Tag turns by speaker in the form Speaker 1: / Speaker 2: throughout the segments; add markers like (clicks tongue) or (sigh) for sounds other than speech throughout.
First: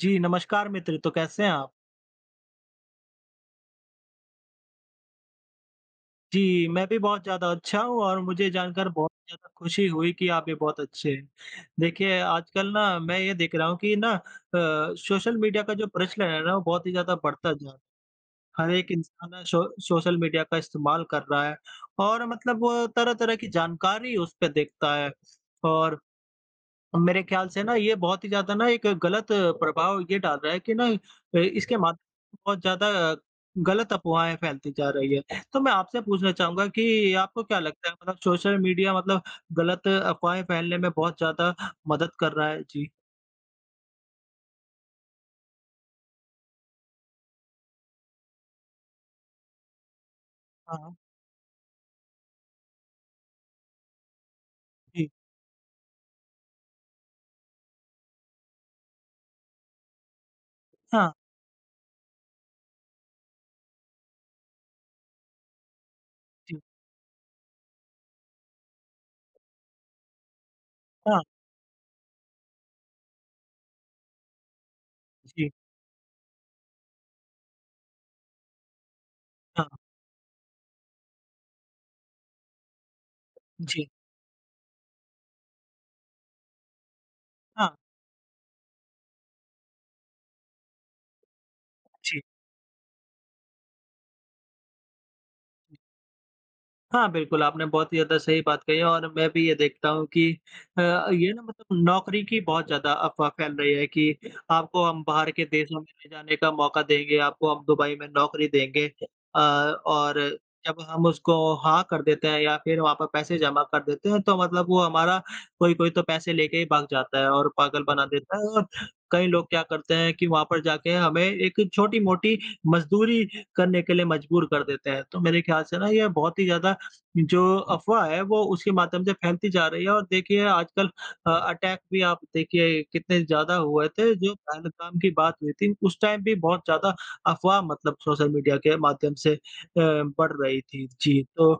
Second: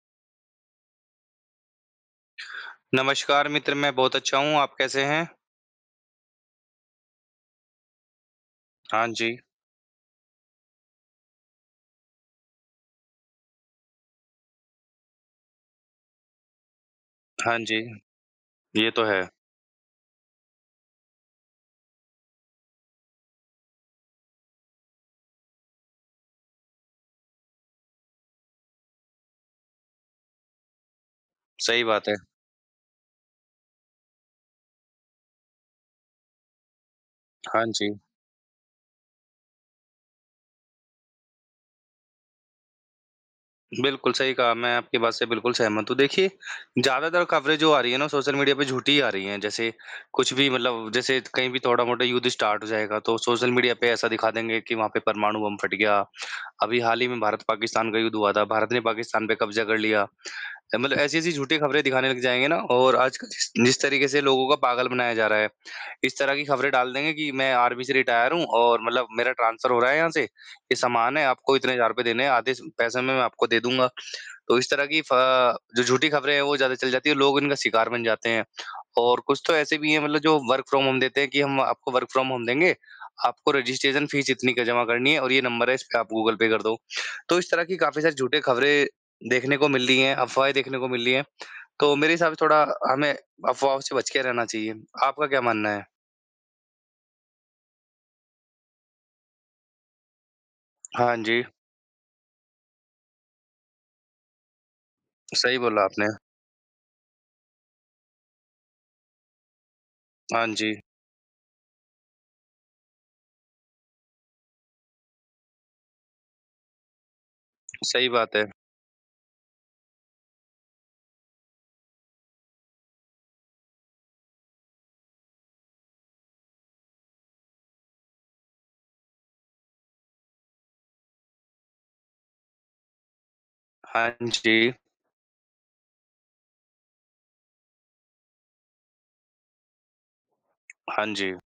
Speaker 1: जी, नमस्कार मित्र तो कैसे हैं आप?
Speaker 2: नमस्कार मित्र, मैं बहुत अच्छा हूँ। आप कैसे हैं?
Speaker 1: जी, मैं भी बहुत ज़्यादा अच्छा हूँ और मुझे जानकर
Speaker 2: हाँ
Speaker 1: बहुत ही
Speaker 2: जी।
Speaker 1: ज़्यादा ख़ुशी हुई कि आप भी बहुत अच्छे है। देखिए, आजकल ना मैं ये देख रहा हूँ कि ना अ, सोशल मीडिया का जो प्रचलन है ना वो बहुत ही ज़्यादा बढ़ता
Speaker 2: हाँ जी,
Speaker 1: जा हर
Speaker 2: ये
Speaker 1: एक
Speaker 2: तो है।
Speaker 1: इंसान ना सो सोशल मीडिया का इस्तेमाल कर रहा है। और मतलब वो तरह-तरह की जानकारी उस पे देखता है। और मेरे ख़्याल से ना ये बहुत ही ज़्यादा ना एक ग़लत प्रभाव ये डाल रहा है कि ना ए, इसके
Speaker 2: सही
Speaker 1: माध
Speaker 2: बात है।
Speaker 1: बहुत ज़्यादा ग़लत अफ़वाहें फैलती जा रही है। तो मैं आपसे पूछना चाहूँगा कि आपको क्या
Speaker 2: हाँ
Speaker 1: लगता है?
Speaker 2: जी।
Speaker 1: मतलब सोशल मीडिया मतलब ग़लत अफ़वाहें फैलने में बहुत ज़्यादा मदद कर रहा है? जी।
Speaker 2: बिल्कुल सही कहा। मैं आपकी बात से बिल्कुल सहमत हूँ। देखिए ज़्यादातर कवरेज़ जो आ रही है ना सोशल मीडिया पे झूठी ही आ रही हैं। जैसे कुछ भी मतलब
Speaker 1: हाँ।
Speaker 2: जैसे कहीं भी थोड़ा-मोड़ा युद्ध स्टार्ट हो जाएगा। तो सोशल मीडिया पे ऐसा दिखा देंगे कि वहाँ पे
Speaker 1: जी।
Speaker 2: परमाणु बम फ़ट गया। अभी हाल ही में भारत पाकिस्तान का युद्ध हुआ था। भारत ने पाकिस्तान पे क़ब्ज़ा कर लिया। अ, मतलब
Speaker 1: हाँ।
Speaker 2: ऐसी ऐसी झूठी खबरें दिखाने लग जाएँगे ना और आजकल जिस जिस तरीके से लोगों का पागल बनाया जा रहा है। इस तरह की
Speaker 1: जी।
Speaker 2: खबरें डाल देंगे कि मैं आर्मी से रिटायर हूँ। और मतलब मेरा ट्रांसफर हो रहा है यहाँ से, ये सामान
Speaker 1: हाँ।
Speaker 2: है, आपको इतने हज़ार रुपए देने है, आधे स पैसे में मैं आपको दे दूँगा। तो इस तरह की फ
Speaker 1: जी।
Speaker 2: जो झूठी खबरें है। वो ज़्यादा चल जाती है, लोग इनका शिकार बन जाते हैं। और कुछ तो
Speaker 1: हाँ।
Speaker 2: ऐसे भी है। मतलब जो वर्क फ्रॉम होम देते हैं कि हम आपको वर्क फ्रॉम होम देंगे, आपको
Speaker 1: जी।
Speaker 2: रजिस्ट्रेशन फ़ीस इतनी का जमा करनी है और ये नंबर है इस पे आप गूगल पे कर दो। तो इस तरह
Speaker 1: हाँ।
Speaker 2: की काफ़ी सारे झूठे खबरें देखने को मिल रही हैं, अफ़वाहें देखने को मिल रही हैं। तो मेरे
Speaker 1: जी।
Speaker 2: हिसाब से थोड़ा हमें अफ़वाहों से बच के रहना चाहिए। आपका क्या मानना है?
Speaker 1: हाँ, बिल्कुल, आपने बहुत ही ज़्यादा सही बात कही है और मैं भी ये देखता हूँ कि अ,
Speaker 2: हाँ
Speaker 1: ये ना
Speaker 2: जी।
Speaker 1: मतलब नौकरी की बहुत ज़्यादा अफ़वाह फैल रही है कि आपको हम बाहर के
Speaker 2: सही
Speaker 1: देशों
Speaker 2: बोला
Speaker 1: में
Speaker 2: आपने।
Speaker 1: ले जाने का मौका देंगे, आपको हम दुबई में नौकरी देंगे। अ और
Speaker 2: हाँ जी।
Speaker 1: जब हम उसको हाँ कर देते हैं या फिर वहाँ पे पैसे जमा कर देते हैं। तो मतलब वो हमारा कोई-कोई तो पैसे लेके ही भाग जाता है और पागल बना
Speaker 2: सही
Speaker 1: देता
Speaker 2: बात
Speaker 1: है
Speaker 2: है।
Speaker 1: और कई लोग क्या करते हैं कि वहाँ पर जाके हमें एक छोटी मोटी मजदूरी करने के लिए मजबूर कर देते हैं। तो मेरे ख़्याल से ना ये बहुत ही ज़्यादा जो अफ़वाह है वो उसके माध्यम से फैलती जा रही है, और देखिए आजकल अ अटैक भी आप देखिए कितने ज़्यादा हुए
Speaker 2: हाँ
Speaker 1: थे जो
Speaker 2: जी।
Speaker 1: पहलगाम की बात हुई थी। उस टाइम भी बहुत ज़्यादा अफ़वाह मतलब सोशल मीडिया के माध्यम से अ, बढ़ रही थी,
Speaker 2: हाँ
Speaker 1: जी।
Speaker 2: जी,
Speaker 1: तो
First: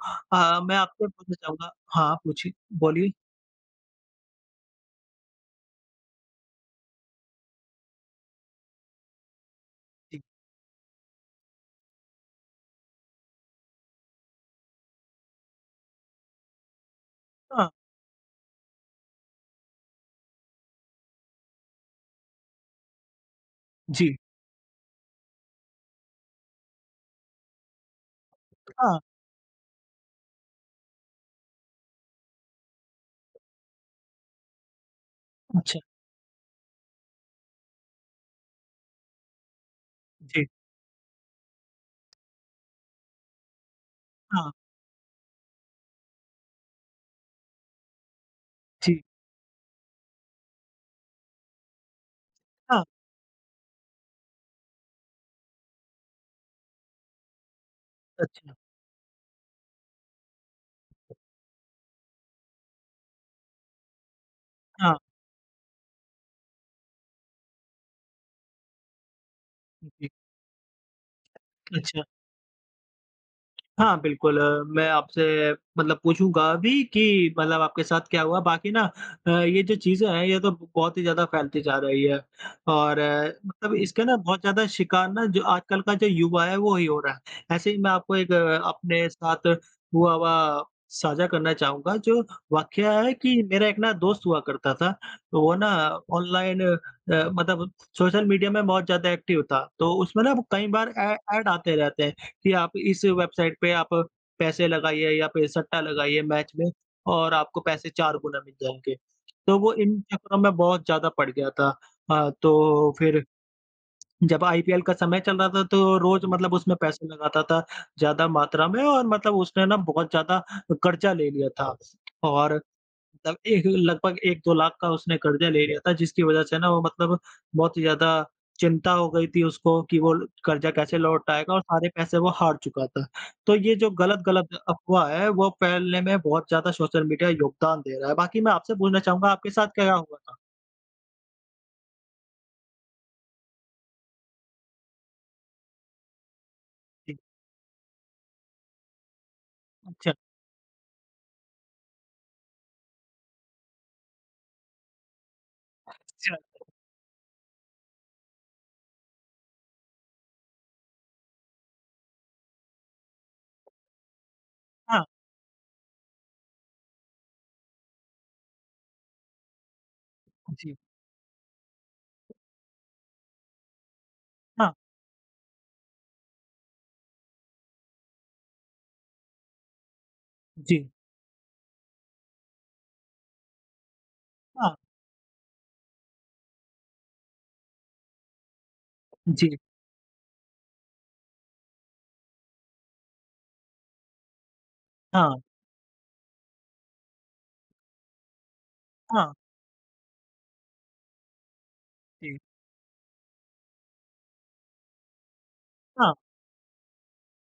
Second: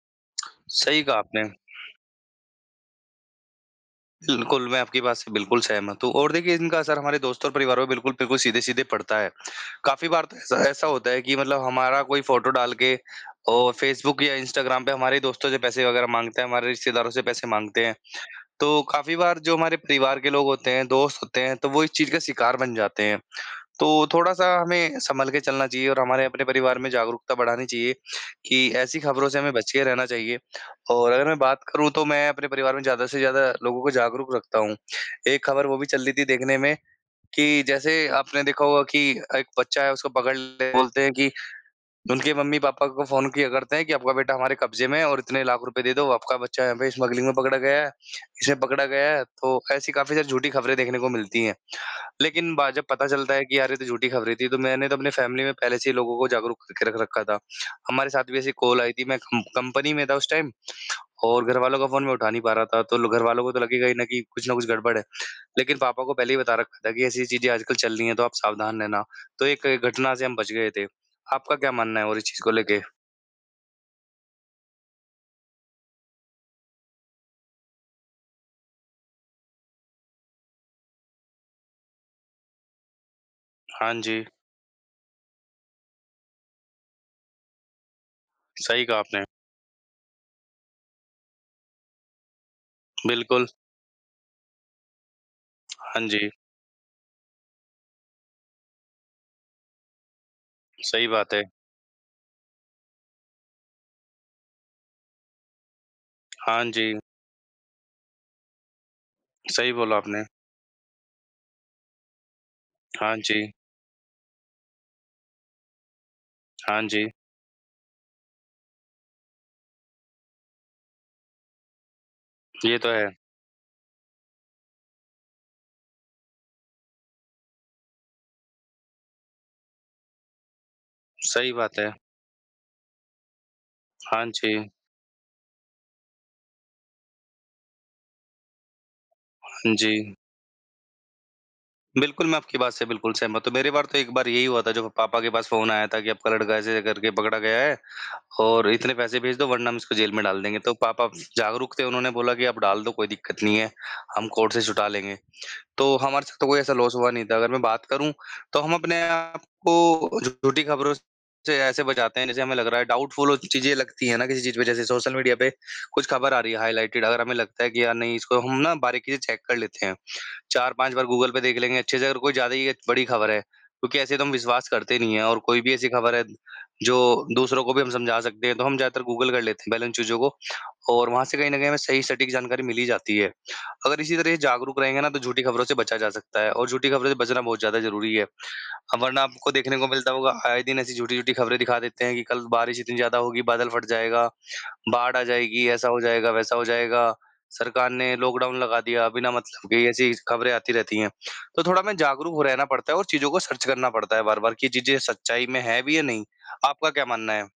Speaker 2: (clicks tongue)
Speaker 1: अ, मैं
Speaker 2: सही
Speaker 1: आपसे
Speaker 2: कहा
Speaker 1: पूछना
Speaker 2: आपने।
Speaker 1: चाहूँगा हाँ, पूछिए बोलिए।
Speaker 2: बिल्कुल, मैं आपकी बात से बिल्कुल सहमत हूँ। और देखिए इनका असर हमारे दोस्त और परिवार पर बिल्कुल बिल्कुल सीधे-सीधे पड़ता है। काफ़ी
Speaker 1: जी।
Speaker 2: बार तो ऐसा ऐसा होता है कि मतलब हमारा कोई फ़ोटो डाल के और फ़ेसबुक या इंस्टाग्राम पे हमारे दोस्तों से पैसे वग़ैरह माँगते हैं, हमारे रिश्तेदारों से पैसे
Speaker 1: हाँ।
Speaker 2: माँगते हैं। तो काफ़ी बार जो हमारे परिवार के लोग होते हैं, दोस्त होते हैं। तो वो इस चीज़ का शिकार बन जाते हैं। तो
Speaker 1: जी।
Speaker 2: थोड़ा-सा हमें सँभल के चलना चाहिए और हमारे अपने परिवार में जागरूकता बढ़ानी चाहिए कि
Speaker 1: हाँ।
Speaker 2: ऐसी खबरों से हमें बच के रहना चाहिए। और अगर मैं बात करूँ तो मैं अपने परिवार में ज़्यादा से ज़्यादा लोगों को जागरूक रखता हूँ। एक ख़बर वो
Speaker 1: जी।
Speaker 2: भी चल रही थी देखने में कि जैसे आपने देखा होगा कि एक बच्चा है उसको पकड़
Speaker 1: जी।
Speaker 2: ले बोलते हैं कि उनके मम्मी-पापा को फ़ोन किया करते हैं कि आपका बेटा
Speaker 1: हाँ।
Speaker 2: हमारे कब्जे में है और इतने लाख रुपए दे दो, आपका बच्चा है, यहाँ पे स्मगलिंग में पकड़ा गया है, इसे पकड़ा
Speaker 1: जी।
Speaker 2: गया है, तो ऐसी काफ़ी ज़्यादा झूठी खबरें देखने को मिलती हैं। लेकिन बा में
Speaker 1: हाँ।
Speaker 2: जब पता चलता है कि यार ये तो झूठी खबरें थी, तो मैंने तो अपने फ़ैमिली में पहले से ही लोगों को जागरूक करके रख रखा था। हमारे साथ भी ऐसी
Speaker 1: अच्छा।
Speaker 2: कॉल आई थी, मैं कम कंपनी में था उस टाइम और घरवालों का फ़ोन मैं उठा नहीं पा रहा था। तो ल घर वालों को तो लगेगा ही ना कि कुछ ना कुछ गड़बड़
Speaker 1: हाँ।
Speaker 2: है। लेकिन पापा को पहले ही बता रखा था कि ऐसी ऐसी चीज़ें आजकल चल रही है तो आप सावधान रहना। तो एक
Speaker 1: जी।
Speaker 2: घटना से हम बच गए थे। आपका क्या मानना
Speaker 1: अच्छा।
Speaker 2: है और इस चीज़ को लेके?
Speaker 1: हाँ बिल्कुल अ, मैं आपसे मतलब पूछूँगा अभी कि मतलब आपके साथ क्या हुआ? बाकी ना अ, ये जो चीज़ें हैं ये तो बहुत ही ज़्यादा फैलती जा रही है। और मतलब
Speaker 2: हाँ
Speaker 1: इसके ना
Speaker 2: जी।
Speaker 1: बहुत ज़्यादा शिकार ना जो आजकल का जो युवा है वही हो रहा है। ऐसे ही मैं आपको एक
Speaker 2: सही कहा
Speaker 1: अपने
Speaker 2: आपने।
Speaker 1: साथ हुआ हुआ साझा करना चाहूँगा। जो वाकया है कि
Speaker 2: बिल्कुल।
Speaker 1: मेरा एक ना दोस्त हुआ करता था तो वो ना
Speaker 2: हाँ जी।
Speaker 1: ऑनलाइन अ, मतलब सोशल मीडिया में बहुत ज़्यादा एक्टिव था। तो उसमें ना कई बार
Speaker 2: सही
Speaker 1: ऐ
Speaker 2: बात
Speaker 1: ऐड
Speaker 2: है।
Speaker 1: आते रहते हैं कि आप इस वेबसाइट पे आप पैसे लगाइए या फिर सट्टा लगाइए मैच
Speaker 2: हाँ
Speaker 1: में
Speaker 2: जी।
Speaker 1: और आपको पैसे 4 गुना मिल जाएँगे। तो
Speaker 2: सही
Speaker 1: वो
Speaker 2: बोला
Speaker 1: इन
Speaker 2: आपने।
Speaker 1: चक्करों में बहुत ज़्यादा पड़ गया था। हाँ तो
Speaker 2: हाँ
Speaker 1: फिर
Speaker 2: जी।
Speaker 1: जब आईपीएल का समय चल रहा था तो रोज़ मतलब उसमें
Speaker 2: हाँ
Speaker 1: पैसे
Speaker 2: जी।
Speaker 1: लगता था ज़्यादा मात्रा में और मतलब उसने ना बहुत ज़्यादा कर्जा ले लिया था। और
Speaker 2: ये तो है।
Speaker 1: त एक लगभग 1-2 लाख का उसने कर्जा ले लिया था जिसकी वजह से ना वो मतलब बहुत ही ज़्यादा चिंता हो गई थी उसको कि वो कर्जा कैसे
Speaker 2: सही
Speaker 1: लौटाएगा और
Speaker 2: बात
Speaker 1: सारे
Speaker 2: है।
Speaker 1: पैसे वो हार चुका था। तो ये जो
Speaker 2: हाँ
Speaker 1: गलत-गलत
Speaker 2: जी।
Speaker 1: अफ़वाह है वो फैलने में बहुत ज़्यादा सोशल मीडिया योगदान दे रहा है। बाकी मैं आपसे बोलना चाहूँगा आपके साथ
Speaker 2: हाँ
Speaker 1: क्या-क्या
Speaker 2: जी।
Speaker 1: हुआ था?
Speaker 2: बिल्कुल, मैं आपकी बात से बिल्कुल सहमत हूँ। मेरे बार तो एक बार यही हुआ था जब पापा के पास फ़ोन आया था कि आपका लड़का ऐसे करके
Speaker 1: जी।
Speaker 2: पकड़ा गया है और इतने पैसे भेज दो वरना हम इसको
Speaker 1: अच्छा।
Speaker 2: जेल में डाल देंगे तो पापा जागरुक थे उन्होंने बोला कि आप डाल दो कोई दिक्कत नहीं है, हम कोर्ट से छुटा लेंगे। तो हमारे
Speaker 1: अच्छा।
Speaker 2: साथ तो कोई ऐसा लॉस हुआ नहीं था अगर मैं बात करूँ तो हम अपने आपको झूठी खबरों से ऐसे बचाते हैं, जैसे हमें लग रहा है डाउटफुल वो चीज़ें लगती हैं ना किसी चीज़ पे जैसे
Speaker 1: हाँ।
Speaker 2: सोशल मीडिया पे कुछ खबर आ रही है हाइलाइटेड। अगर हमें लगता है कि यार नहीं इसको हम ना बारीकी से चेक कर लेते हैं चार
Speaker 1: जी।
Speaker 2: पाँच बार गूगल पे देख लेंगे अच्छे से अगर कोई ज़्यादा ही अ, बड़ी खबर है क्योंकि ऐसे तो हम विश्वास
Speaker 1: हाँ।
Speaker 2: करते नहीं हैं और कोई भी ऐसी खबर है जो दूसरों को भी हम समझा सकते हैं तो हम ज़्यादातर गूगल कर लेते हैं पहले उन चीज़ों को।
Speaker 1: जी।
Speaker 2: और वहाँ से कहीं न कहीं हमें सही सटीक जानकारी मिल ही जाती है। अगर इसी तरह ये
Speaker 1: हाँ।
Speaker 2: जागरूक रहेंगे न तो झूठी खबरों से बचा जा सकता है और झूठी खबरों से बचना बहुत ज़्यादा ज़रूरी है। वरना आपको
Speaker 1: जी।
Speaker 2: देखने को मिलता होगा आए दिन ऐसी झूठी-झूठी खबरें दिखा देते हैं कि कल बारिश इतनी ज़्यादा होगी, बादल फ़ट जाएगा, बाढ़ आ
Speaker 1: हाँ।
Speaker 2: जाएगी, ऐसा हो जाएगा, वैसा हो जाएगा। सरकार ने लॉकडाउन लगा दिया, बिना
Speaker 1: हाँ।
Speaker 2: मतलब के ऐसी स खबरें आती रहती हैं। तो थोड़ा हमें
Speaker 1: जी।
Speaker 2: जागरूक रहना पड़ता है और चीज़ों को सर्च करना पड़ता है बार-बार कि चीज़ें सच्चाई में हैं भी या
Speaker 1: हाँ।
Speaker 2: नहीं? आपका क्या मानना है?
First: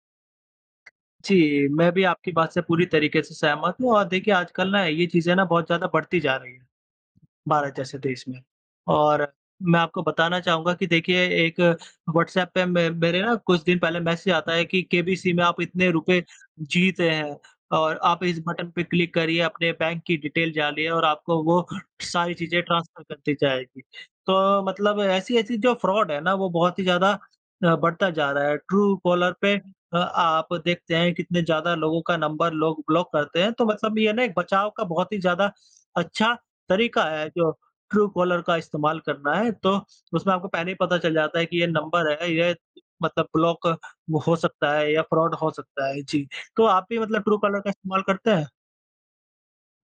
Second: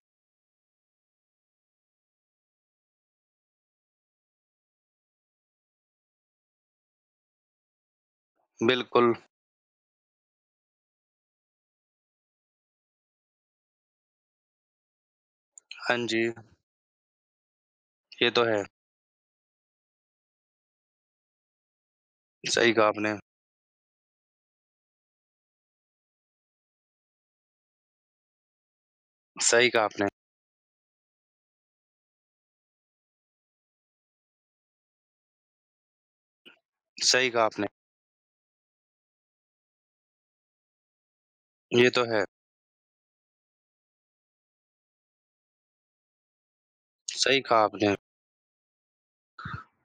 Speaker 1: जी, मैं भी आपकी बात से पूरी तरीके से सहमत हूँ और देखिए आजकल न ये चीजें न बहुत ज़्यादा बढ़ती जा रही हैं, भारत जैसे देश में।
Speaker 2: बिल्कुल।
Speaker 1: और मैं आपको बताना चाहूँगा कि देखिए एक व्हाट्सऐप पे मैं मेरे न कुछ दिन पहले मैसेज आता है कि केबीसी में आप इतने
Speaker 2: हाँ
Speaker 1: रुपए
Speaker 2: जी।
Speaker 1: जीते हैं और आप
Speaker 2: ये
Speaker 1: इस
Speaker 2: तो है।
Speaker 1: बटन पे क्लिक करिए अपने बैंक की डिटेल डालिए और आपको वो सारी चीज़ें
Speaker 2: सही कहा
Speaker 1: ट्रांसफर
Speaker 2: आपने।
Speaker 1: कर दी जाएगी। तो मतलब ऐसी-ऐसी जो फ्रॉड है ना वो बहुत ही ज़्यादा अ, बढ़ता जा रहा है। ट्रूकॉलर पे
Speaker 2: सही कहा
Speaker 1: अ
Speaker 2: आपने।
Speaker 1: आप देखते हैं कितने ज़्यादा लोगों का नंबर लोग ब्लॉक करते हैं तो मतलब ये न एक बचाव का बहुत ही ज़्यादा अच्छा तरीका है
Speaker 2: सही कहा
Speaker 1: जो
Speaker 2: आपने।
Speaker 1: ट्रूकॉलर का इस्तेमाल करना है। तो उसमें आपको पहले ही पता चल जाता है कि ये
Speaker 2: ये तो
Speaker 1: नंबर
Speaker 2: है।
Speaker 1: है ये मतलब ब्लॉक हो सकता है या फ्रॉड हो सकता है जी। तो आप भी मतलब
Speaker 2: सही
Speaker 1: ट्रूकॉलर
Speaker 2: कहा
Speaker 1: का
Speaker 2: आपने।
Speaker 1: इस्तेमाल करते हैं?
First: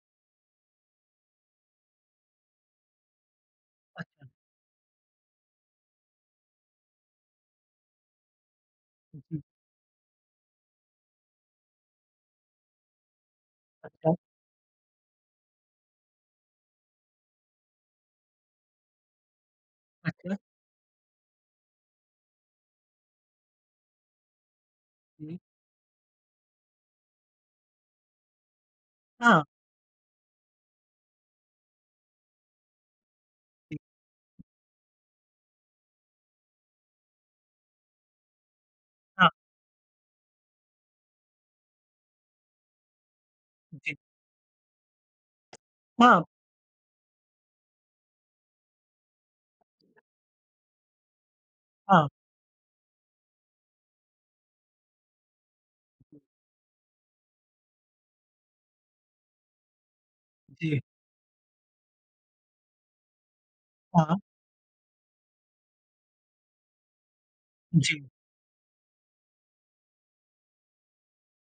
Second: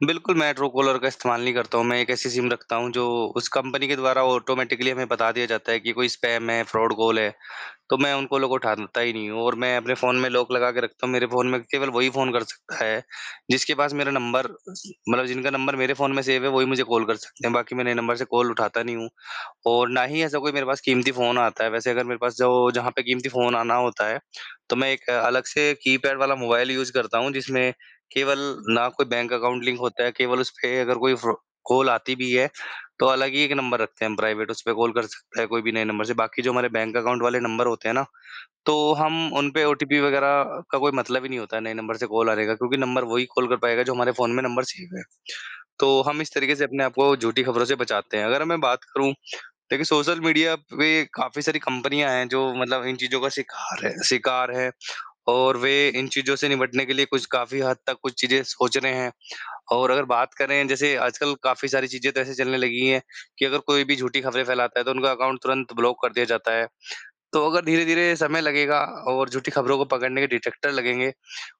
Speaker 2: बिल्कुल, मैं ट्रूकॉलर का इस्तेमाल नहीं करता हूँ मैं एक ऐसी सिम रखता हूँ जो उस कंपनी के द्वारा
Speaker 1: अच्छा।
Speaker 2: ऑटोमैटिकली हमें बता दिया जाता है कि कोई स्पैम है, फ्रॉड कॉल है। तो मैं उन कॉलों को उठाता ही
Speaker 1: हुँ,
Speaker 2: नहीं
Speaker 1: हुँ।
Speaker 2: हूँ और मैं अपने फ़ोन में लॉक लगा के रखता हूँ, मेरे फ़ोन में केवल वही फ़ोन कर सकता है जिसके पास मेरा
Speaker 1: अच्छा।
Speaker 2: नंबर अ, जी मतलब जिनका नंबर मेरे फ़ोन में सेव है, वही मुझे कॉल कर सकते हैं। बाकी मैं नए नंबर से कॉल उठाता नहीं हूँ और ना ही
Speaker 1: अच्छा।
Speaker 2: ऐसा कोई मेरे पास कीमती फ़ोन आता है, वैसे अगर मेरे पास जो जहाँ पे क़ीमती फ़ोन आना होता है तो मैं एक
Speaker 1: हुँ।
Speaker 2: अलग से कीपैड वाला मोबाइल यूज़ करता हूँ जिसमें केवल ना कोई बैंक
Speaker 1: हाँ।
Speaker 2: अकाउंट लिंक होता है, केवल उस पे अगर कोई फ्रो कॉल आती भी है तो अलग ही एक
Speaker 1: जी।
Speaker 2: नंबर रखते हैं हम प्राइवेट, उस पे कॉल कर सकते हैं कोई भी नए नंबर से। बाकी जो हमारे बैंक अकाउंट वाले नंबर होते हैं ना, तो
Speaker 1: हाँ।
Speaker 2: हम उन पे ओटीपी वग़ैरह का कोई मतलब ही नहीं होता है, नए नंबर से कॉल आ रहेगा क्योंकि नंबर वही कॉल कर पाएगा जो
Speaker 1: जी।
Speaker 2: हमारे फ़ोन में नंबर सेव है। तो हम
Speaker 1: हाँ।
Speaker 2: इस तरीके से अपने आप को झूठी खबरों से बचाते हैं। अगर मैं बात करूँ देखिए सोशल मीडिया पे काफ़ी सारी
Speaker 1: हाँ।
Speaker 2: कंपनियाँ हैं जो मतलब इन चीज़ों का शिकार हैं शिकार हैं और वे इन
Speaker 1: (unintelligible)
Speaker 2: चीज़ों से निपटने के लिए कुछ काफ़ी हद तक कुछ चीज़ें सोच रहे हैं। और अगर बात करें
Speaker 1: जी।
Speaker 2: जैसे आजकल काफ़ी सारी चीज़ें तो ऐसे चलने लगी हैं कि अगर कोई भी
Speaker 1: हाँ, हाँ।
Speaker 2: झूठी खबरें फैलाता है तो उनका अकाउंट तुरंत ब्लॉक कर दिया जाता है। तो अगर
Speaker 1: जी।
Speaker 2: धीरे-धीरे समय लगेगा और झूठी खबरों को पकड़ने के डिटेक्टर लगेंगे,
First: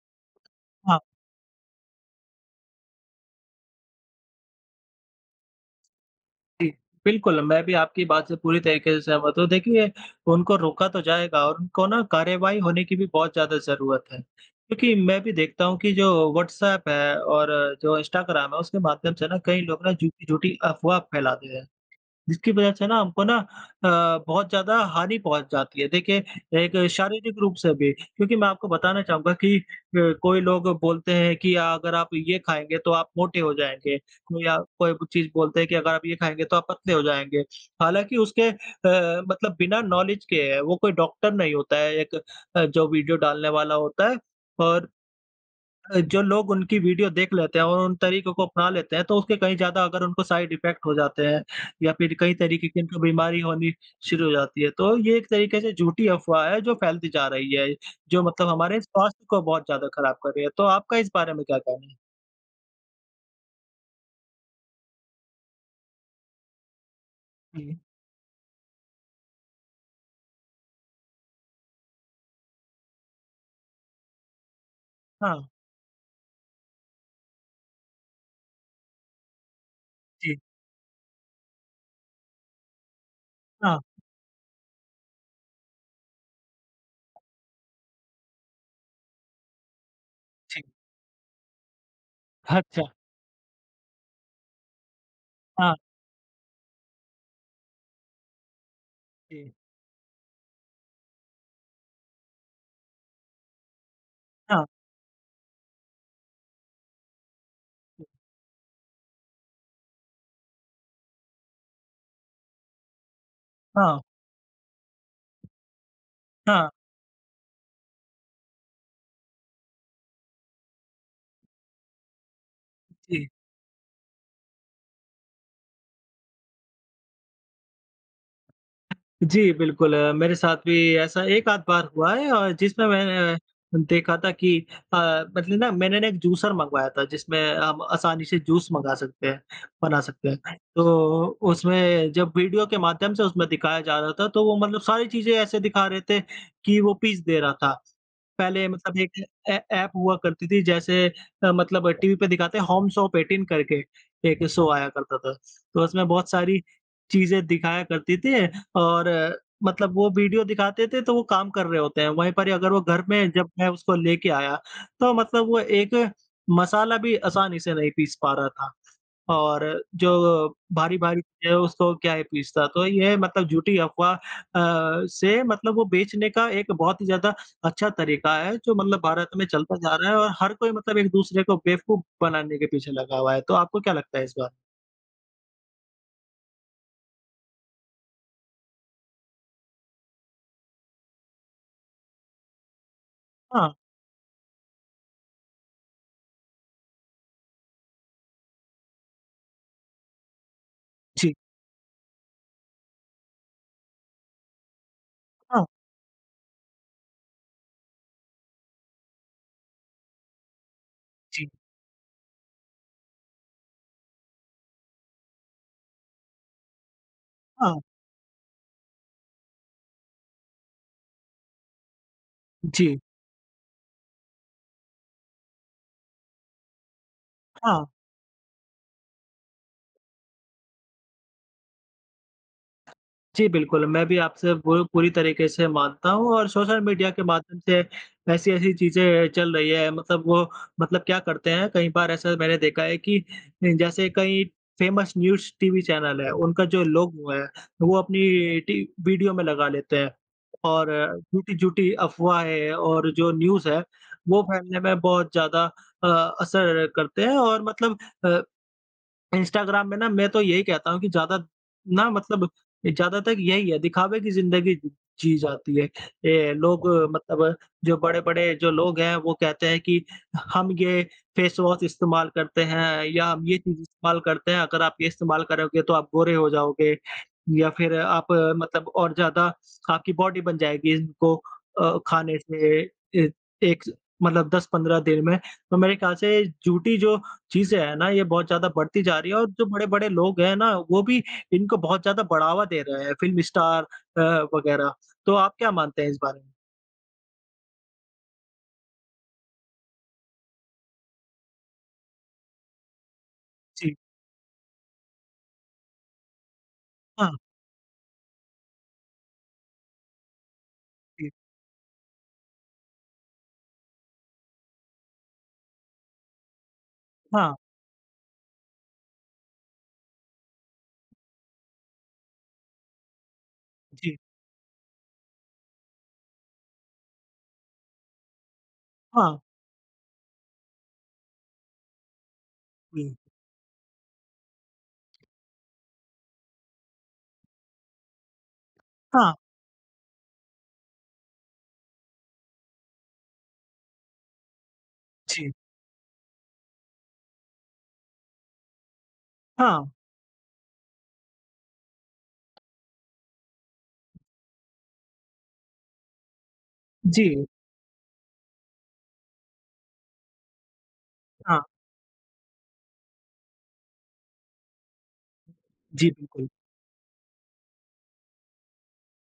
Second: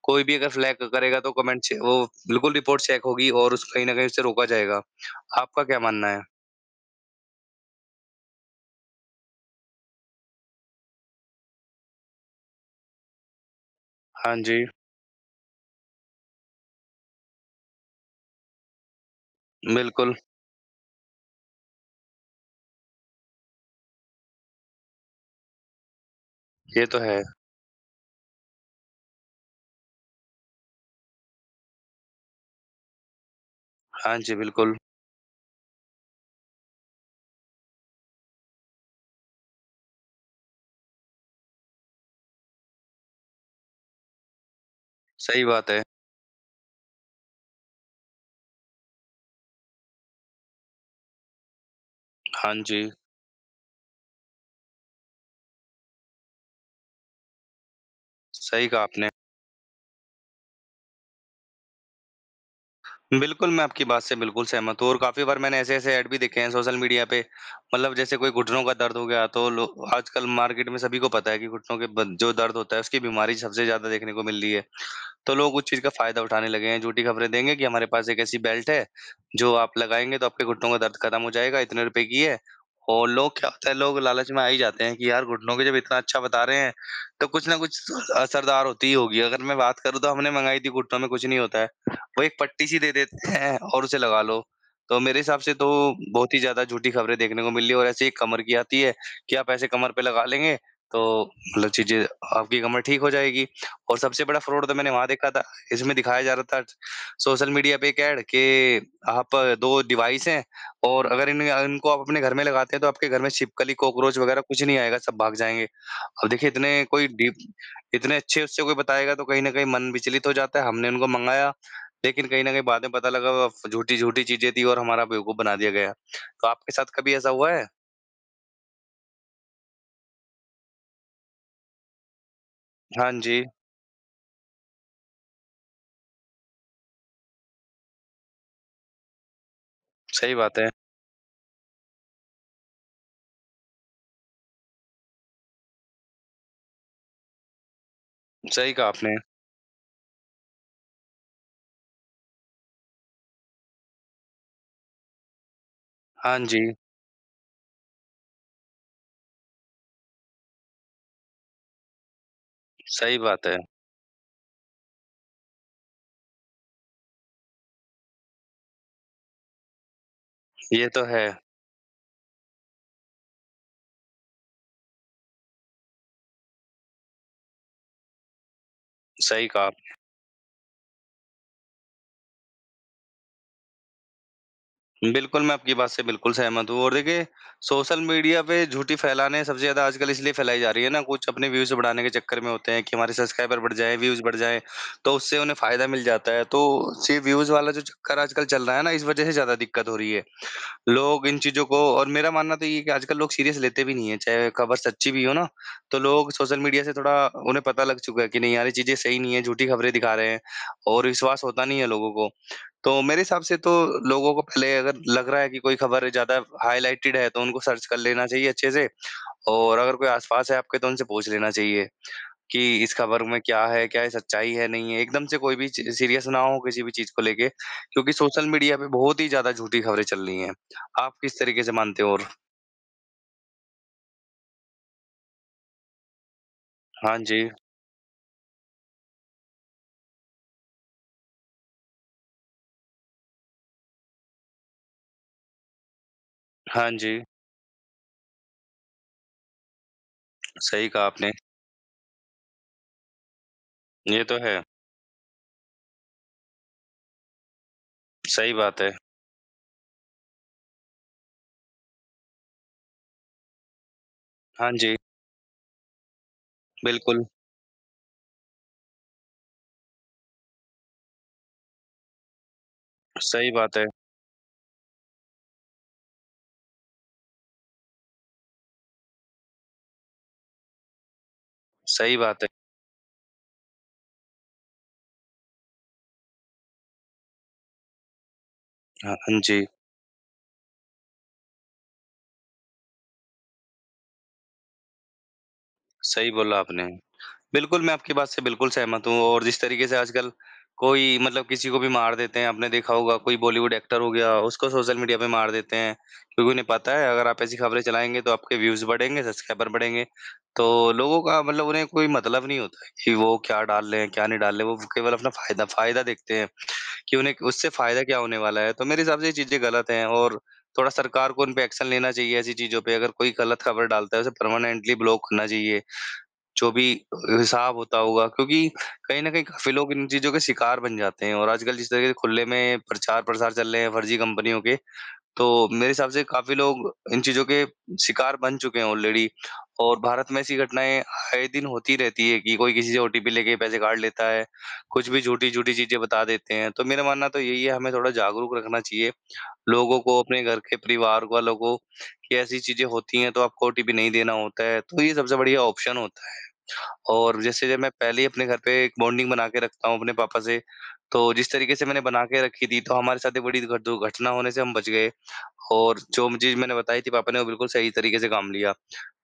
Speaker 2: कोई भी अगर फ्लैग
Speaker 1: हाँ।
Speaker 2: करेगा तो कमेंट छे वो बिल्कुल रिपोर्ट चेक होगी और उस कहीं न कहीं उसे रोका जाएगा। आपका क्या मानना है?
Speaker 1: जी। बिल्कुल, मैं भी आपकी बात से पूरी तरीके से सहमत हूँ देखिए उनको रोका तो जाएगा और उनको न कार्यवाही होने की भी बहुत ज़्यादा ज़रूरत है।
Speaker 2: हाँ जी।
Speaker 1: क्योंकि मैं भी देखता हूँ कि जो व्हाट्सऐप है और जो इंस्टाग्राम है उसके माध्यम से न कई लोग ना
Speaker 2: बिल्कुल।
Speaker 1: झूठी-झूठी अफ़वाह फैला दिया है। जिसकी वजह से न हमको न अ, बहुत ज़्यादा हानी पँहुच जाती है। देखिए एक
Speaker 2: ये तो है।
Speaker 1: शारीरिक रूप से भी क्योंकि मैं आपको बताना चाहूँगा कि अ, कोई लोग बोलते हैं की अगर आप ये खाएँगे तो आप मोटे हो जाएँगे।
Speaker 2: हाँ जी।
Speaker 1: कोई या
Speaker 2: बिल्कुल।
Speaker 1: कोई कुछ चीज़ बोलते हैं की अगर आप यह खाएँगे तो आप पतले हो जाएँगे। हालाँकि उसके अ, मतलब बिना नॉलेज के हैं वो कोई डॉक्टर नहीं होता है एक जो वीडियो डालने वाला होता है। और
Speaker 2: सही बात है।
Speaker 1: अ, जो लोग उनकी वीडियो देख लेते हैं और उन तरीकों को अपना लेते हैं तो उससे कहीं ज़्यादा अगर उनको साइड इफेक्ट हो जाते हैं या फिर कई
Speaker 2: हाँ
Speaker 1: तरीके की
Speaker 2: जी।
Speaker 1: बीमारी होनी शुरू हो जाती है तो ये एक तरीके से झूठी अफ़वाह हैं जो फैलती जा रही है जो मतलब
Speaker 2: सही
Speaker 1: हमारे
Speaker 2: कहा आपने।
Speaker 1: स्वास्थ्य बहुत ज़्यादा ख़राब कर रही है, तो आपका इस बारे में क्या कहना है?
Speaker 2: बिल्कुल, मैं आपकी बात से बिल्कुल सहमत हूँ और काफ़ी बार मैंने ऐसे-ऐसे ऐड भी देखे हैं सोशल मीडिया पे,
Speaker 1: जी।
Speaker 2: मतलब जैसे कोई घुटनों का दर्द हो गया तो लो आजकल मार्केट में सभी को पता है कि घुटनों के ब जो दर्द होता है, उसकी बीमारी सबसे ज़्यादा देखने को मिल रही है। तो
Speaker 1: हाँ।
Speaker 2: लोग उस चीज़ का फ़ायदा उठाने लगे हैं। झूठी ख़बरें देंगे कि हमारे पास एक ऐसी बेल्ट है जो आप लगाएँगे तो
Speaker 1: जी।
Speaker 2: आपके घुटनों का दर्द ख़त्म हो जाएगा, इतने रुपए की है और लोग क्या होता है,
Speaker 1: हाँ।
Speaker 2: लोग लालच में आ ही जाते हैं, कि यार घुटनों के जब इतना अच्छा बता रहे हैं, तो कुछ न कुछ असरदार होती ही होगी। अगर मैं बात करूँ तो हमने मँगाई
Speaker 1: जी।
Speaker 2: थी घुटनों में कुछ नहीं होता है। वो एक पट्टी सी
Speaker 1: अच्छा।
Speaker 2: दे देते हैं और उसे लगा लो। तो मेरे हिसाब से तो
Speaker 1: हाँ।
Speaker 2: बहुत ही ज़्यादा झूठी ख़बरें देखने को मिली और ऐसे ही एक कमर की आती है कि आप
Speaker 1: जी।
Speaker 2: ऐसे कमर पे लगा लेंगे तो मतलब चीज़ें आपकी कमर ठीक हो जाएगी। और सबसे बड़ा फ़्रॉड
Speaker 1: हाँ।
Speaker 2: तो मैंने वहाँ देखा था, इसमें दिखाया जा रहा था सोशल मीडिया पे एक ऐड कि आप 2 डिवाइस हैं और अगर इन इनको आप अपने घर में लगाते हैं तो आपके घर में छिपकली
Speaker 1: हाँ।
Speaker 2: कॉकरोच वग़ैरह कुछ नहीं आएगा सब भाग जाएँगे। अब देखिए
Speaker 1: हाँ।
Speaker 2: इतने कोई डि इतने अच्छे उससे कोई बताएगा तो कहीं न कहीं मन विचलित हो जाता है। हमने उनको मँगाया लेकिन कहीं न कहीं बाद में पता
Speaker 1: जी।
Speaker 2: लगा झूठी-झूठी चीज़ें थीं और हमारा बेवकूफ़ बना दिया गया। आपके साथ कभी ऐसा हुआ है?
Speaker 1: जी, बिल्कुल अ, मेरे साथ भी ऐसा 1 आध बार हुआ है अ, जिसमें
Speaker 2: हाँ
Speaker 1: मैं अ,
Speaker 2: जी।
Speaker 1: देखा था कि अ, मतलब ना मैंने ना एक जूसर मँगवाया था जिसमें हम आसानी से जूस मँगा सकते हैं बना सकते
Speaker 2: सही
Speaker 1: हैं।
Speaker 2: बात है।
Speaker 1: तो उसमें जब वीडियो के माध्यम से उसमें दिखाया जा रहा था तो वो मतलब सारी चीज़ें ऐसे दिखा रहे थे कि वो पीस दे रहा था। पहले
Speaker 2: सही कहा
Speaker 1: मतलब
Speaker 2: आपने।
Speaker 1: एक ऐ ऐप हुआ करती थी जैसे अ, मतलब टीवी पे दिखाते हैं होम शॉप एटीन करके एक शो आया करता था। तो उसमें बहुत
Speaker 2: हाँ
Speaker 1: सारी
Speaker 2: जी।
Speaker 1: चीज़ें दिखाया करती थीं और अ, मतलब वो वीडियो दिखाते थे तो वो काम रहे होते हैं वहीं पर अगर वो घर
Speaker 2: सही
Speaker 1: में
Speaker 2: बात
Speaker 1: जब
Speaker 2: है।
Speaker 1: मैं उसको लेके आया तो मतलब वो एक मसाला भी आसानी से नहीं पीस पा रहा था। और जो
Speaker 2: ये तो
Speaker 1: भारी-भारी
Speaker 2: है।
Speaker 1: चीज़ें है उसको क्या ही पिसता। तो ये है मतलब झूठी अफ़वा अ, से मतलब वो बेचने का एक बहुत ही ज़्यादा अच्छा तरीक़ा है जो मतलब भारत में
Speaker 2: सही कहा
Speaker 1: चलता जा
Speaker 2: आपने।
Speaker 1: रहा है और हर कोई मतलब एक-दूसरे को बेवकूफ़ बनाने के पीछे लगा हुआ है। तो आपको क्या लगता है इस बार?
Speaker 2: बिल्कुल, मैं आपकी बात से बिल्कुल सहमत हूँ और देखिए सोशल मीडिया पे झूठ ही फ़ैलाने हैं सबसे ज़्यादा आजकल इसलिए फ़ैलाई जा रही है ना कुछ अपने व्यूज़ बढ़ाने के चक्कर में होते हैं कि हमारे सब्सक्राइबर
Speaker 1: हाँ।
Speaker 2: बढ़ जाए, व्यूज़ बढ़ जाए तो उससे उन्हें फ़ायदा मिल जाता है। तो सी व्यूज़ वाला जो चक्कर आजकल चल रहा है ना इस वज़ह से ज़्यादा दिक्कत हो रही है। लोग
Speaker 1: जी।
Speaker 2: इन चीज़ों को और मेरा मानना तो ये ही है कि आजकल लोग सीरियस लेते भी नहीं हैं। चाहे ख़बर सच्ची भी हो ना,
Speaker 1: हाँ।
Speaker 2: तो लोग सोशल मीडिया से थोड़ा उन्हें पता लग चुका है कि नहीं यार ये चीज़ें सही नहीं हैं, झूठी ख़बरें दिखा रहे हैं और विश्वास
Speaker 1: जी।
Speaker 2: होता नहीं है लोगों को। तो मेरे हिसाब से तो लोगों को पहले अगर लग रहा है कि कोई ख़बर ज़्यादा हाइलाइटेड है तो उनको
Speaker 1: हाँ।
Speaker 2: सर्च कर लेना चाहिए अच्छे से और अगर कोई आसपास है आपके तो उनसे पूछ लेना चाहिए, कि इस
Speaker 1: जी।
Speaker 2: ख़बर में क्या है, क्या ये सच्चाई है, नहीं है। एकदम से कोई भी च सीरियस ना हो किसी भी चीज़ को लेके
Speaker 1: हाँ।
Speaker 2: क्योंकि सोशल मीडिया पर बहुत ही ज़्यादा झूठी ख़बरें चल रही हैं। आप किस तरीक़े से मानते हो और
Speaker 1: जी बिल्कुल, मैं भी आपसे पू पूरी तरीक़े से मानता हूँ और सोशल मीडिया
Speaker 2: हाँ
Speaker 1: के
Speaker 2: जी।
Speaker 1: माध्यम से ऐसी-ऐसी चीज़ चल रही है मतलब वो मतलब क्या करते हैं कई बार ऐसा मैंने देखा है कि जैसे कई फ़ेमस न्यूज़ टीवी चैनल हैं उनका जो
Speaker 2: हाँ जी।
Speaker 1: लोगो है वो अपनी टी वीडियो में लगा लेते हैं
Speaker 2: (smacks lips) सही
Speaker 1: और
Speaker 2: कहा आपने।
Speaker 1: झूठी-झूठी अफ़वाहें और जो न्यूज़ है
Speaker 2: ये तो
Speaker 1: वो
Speaker 2: है।
Speaker 1: फैलने में बहुत ज़्यादा अ असर करते हैं और मतलब अ,
Speaker 2: सही बात है।
Speaker 1: इंस्टाग्राम में ना मैं तो यही कहता हूँ कि ज़्यादा ना मतलब ए, ज़्यादातर यही है दिखावे की
Speaker 2: हाँ
Speaker 1: ज़िंदगी
Speaker 2: जी।
Speaker 1: जी जाती है। ये लोग
Speaker 2: बिल्कुल।
Speaker 1: मतलब जो बड़े-बड़े जो लोग हैं वो कहते हैं कि हम ये फ़ेस वॉश इस्तेमाल करते हैं या हम
Speaker 2: सही
Speaker 1: ये
Speaker 2: बात
Speaker 1: चीज़
Speaker 2: है।
Speaker 1: इस्तेमाल करते हैं अगर आप ये इस्तेमाल करोगे तो आप गोरे हो जाओगे। या फिर आप मतलब और ज़्यादा आपकी बॉडी बन जाएगी इनको अ,
Speaker 2: सही
Speaker 1: खाने
Speaker 2: बात है।
Speaker 1: से ए एक मतलब 10-15 दिन में, तो मेरे ख़्याल से झूठी जो चीज़ें हैं ना ये बहुत ज़्यादा बढ़ती
Speaker 2: हाँ,
Speaker 1: जा रही हैं
Speaker 2: हुँ,
Speaker 1: और जो
Speaker 2: जी।
Speaker 1: बड़े-बड़े लोग हैं ना वो भी इनको बहुत ज़्यादा बढ़ावा दे रहे हैं, फ़िल्म स्टार अ, वग़ैरह। तो आप क्या मानते हैं इस
Speaker 2: सही
Speaker 1: बारे में?
Speaker 2: बोला आपने। बिल्कुल मैं आपकी बात से बिल्कुल सहमत हूँ और जिस तरीक़े से आजकल कोई मतलब किसी को भी मार देते हैं, आपने देखा होगा कोई बॉलीवुड
Speaker 1: जी।
Speaker 2: एक्टर हो गया, उसको सोशल मीडिया पे मार देते हैं। क्योंकि नहीं पता है अगर
Speaker 1: हाँ।
Speaker 2: आप ऐसी ख़बरें चलाएँगे तो आपके व्यूज़ बढ़ेंगे, सब्सक्राइबर बढ़ेंगे। तो लोगों
Speaker 1: जी।
Speaker 2: का मतलब उन्हें कोई मतलब नहीं होता कि वो क्या डाल रहे हैं, क्या नहीं डाल रहे हैं। वो केवल अपना फ़ायदा फ़ायदा देखते हैं कि उन्हें
Speaker 1: हाँ।
Speaker 2: उससे फ़ायदा क्या होने वाला है। तो मेरे हिसाब से ये चीज़ें ग़लत हैं और थोड़ा सरकार को इन पे एक्शन लेना चाहिए ऐसी चीज़ों पे अगर कोई ग़लत ख़बर
Speaker 1: जी।
Speaker 2: डालता है, तो परमानेंटली ब्लॉक होना चाहिए। जो भी हिसाब होता होगा क्योंकि कहीं न
Speaker 1: हाँ।
Speaker 2: कहीं काफ़ी लोग इन चीज़ों के शिकार बन जाते हैं और आजकल जिस तरह के खुले में
Speaker 1: जी।
Speaker 2: प्रचार-प्रसार चल रहे हैं फ़र्ज़ी कंपनियों के, तो मेरे हिसाब से काफ़ी लोग इन चीज़ों के शिकार बन चुके हैं ऑलरेडी
Speaker 1: हाँ।
Speaker 2: और भारत में ऐसी घटनाएँ आए दिन होती रहती हैं कि कोई किसी से ओटीपी लैके पैसे काट लेता है। कुछ भी
Speaker 1: जी।
Speaker 2: झूठी-झूठी चीज़ें बता देते हैं। तो मेरा मानना तो यही है, हमें थोड़ा जागरूक रखना चाहिए।
Speaker 1: हाँ।
Speaker 2: लोगों को, अपने घर के परिवार वालों को कि ऐसी चीज़ें होती हैं तो आपको ओटीपी नहीं देना होता है। तो ये सबसे बढ़िया ऑप्शन होता है और
Speaker 1: जी।
Speaker 2: जैसे जब मैं पहले ही अपने घर पर एक बॉन्डिंग बनाकर रखता हूँ अपने पापा से, तो जिस
Speaker 1: हाँ।
Speaker 2: तरीक़े से मैंने बनाकर रखी थी, तो हमारे साथ ये बड़ी दुर दुर्घटना होने से हम बच गए और
Speaker 1: जी,
Speaker 2: जो म
Speaker 1: बिल्कुल।
Speaker 2: चीज़ मैंने बताई थी पापा ने वो बिल्कुल सही तरीक़े से काम लिया।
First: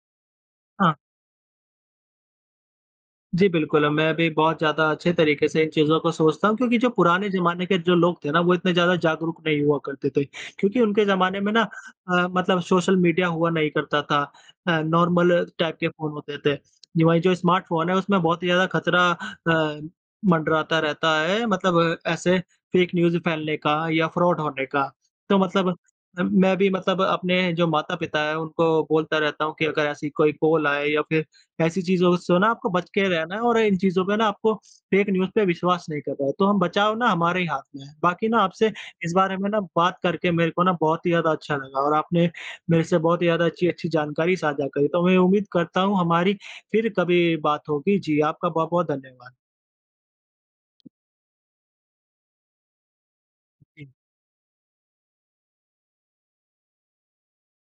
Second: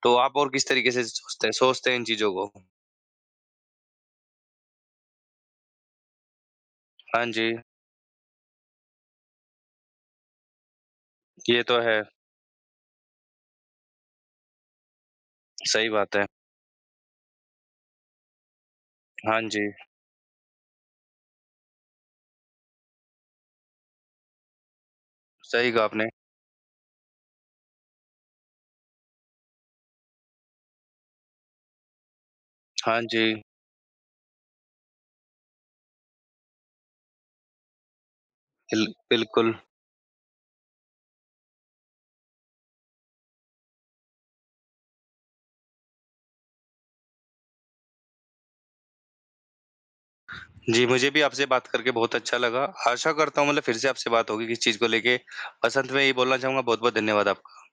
Speaker 2: तो आप और किस तरीक़े
Speaker 1: हाँ।
Speaker 2: से सोचते हैं सोचते हैं इन चीज़ों को।
Speaker 1: जी बिल्कुल, मैं भी बहुत ज़्यादा अच्छे तरीक़े से इन चीज़ों को सोचता हूँ क्योंकि जो
Speaker 2: हाँ
Speaker 1: पुराने
Speaker 2: जी।
Speaker 1: ज़माने के जो लोग थे ना वो इतने ज़्यादा जागरूक नहीं हुआ करते थे क्योंकि उनके ज़माने में ना
Speaker 2: ये तो है।
Speaker 1: अ, मतलब सोशल मीडिया हुआ नहीं करता था नॉर्मल टाइप के
Speaker 2: सही
Speaker 1: फ़ोन
Speaker 2: बात है।
Speaker 1: होते थे। ये वही जो स्मार्टफ़ोन है उसमें बहुत ही ज़्यादा ख़तरा
Speaker 2: हाँ जी।
Speaker 1: अ, मंडराता रहता है मतलब ऐसे फ़ेक न्यूज़ फैलने का या फ़्रॉड होने का। तो मतलब
Speaker 2: सही कहा आपने।
Speaker 1: अ, मैं भी मतलब अपने जो माता-पिता हैं उनको बोलता रहता हूँ कि अगर ऐसी कोई कॉल आए या फिर ऐसी चीज़ों सो ना आपको बच
Speaker 2: हाँ
Speaker 1: के रहना
Speaker 2: जी।
Speaker 1: है और इन चीज़ों पे ना आपको फ़ेक न्यूज़ पे विश्वास नहीं करना है। तो हम बचाव ना हमारे ही हाथ में है। बाकी ना आपसे
Speaker 2: बिल
Speaker 1: इस बारे में
Speaker 2: बिल्कुल।
Speaker 1: ना बात करके मेरे को ना बहुत ही ज़्यादा अच्छा लगा, और आपने मेरे से बहुत ही ज़्यादा अच्छी-अच्छी जानकारी साझा करी। तो मैं उम्मीद करता हूँ हमारी फिर कभी बात होगी, जी आपका बहुत-बहुत धन्यवाद।
Speaker 2: जी मुझे भी आपसे बात करके बहुत अच्छा लगा। आशा करता हूँ मतलब फिर
Speaker 1: जी।
Speaker 2: से आपसे बात होगी इस चीज़ को लेके। बस अंत में यही बोलना चाहूँगा बहुत-बहुत धन्यवाद आपका।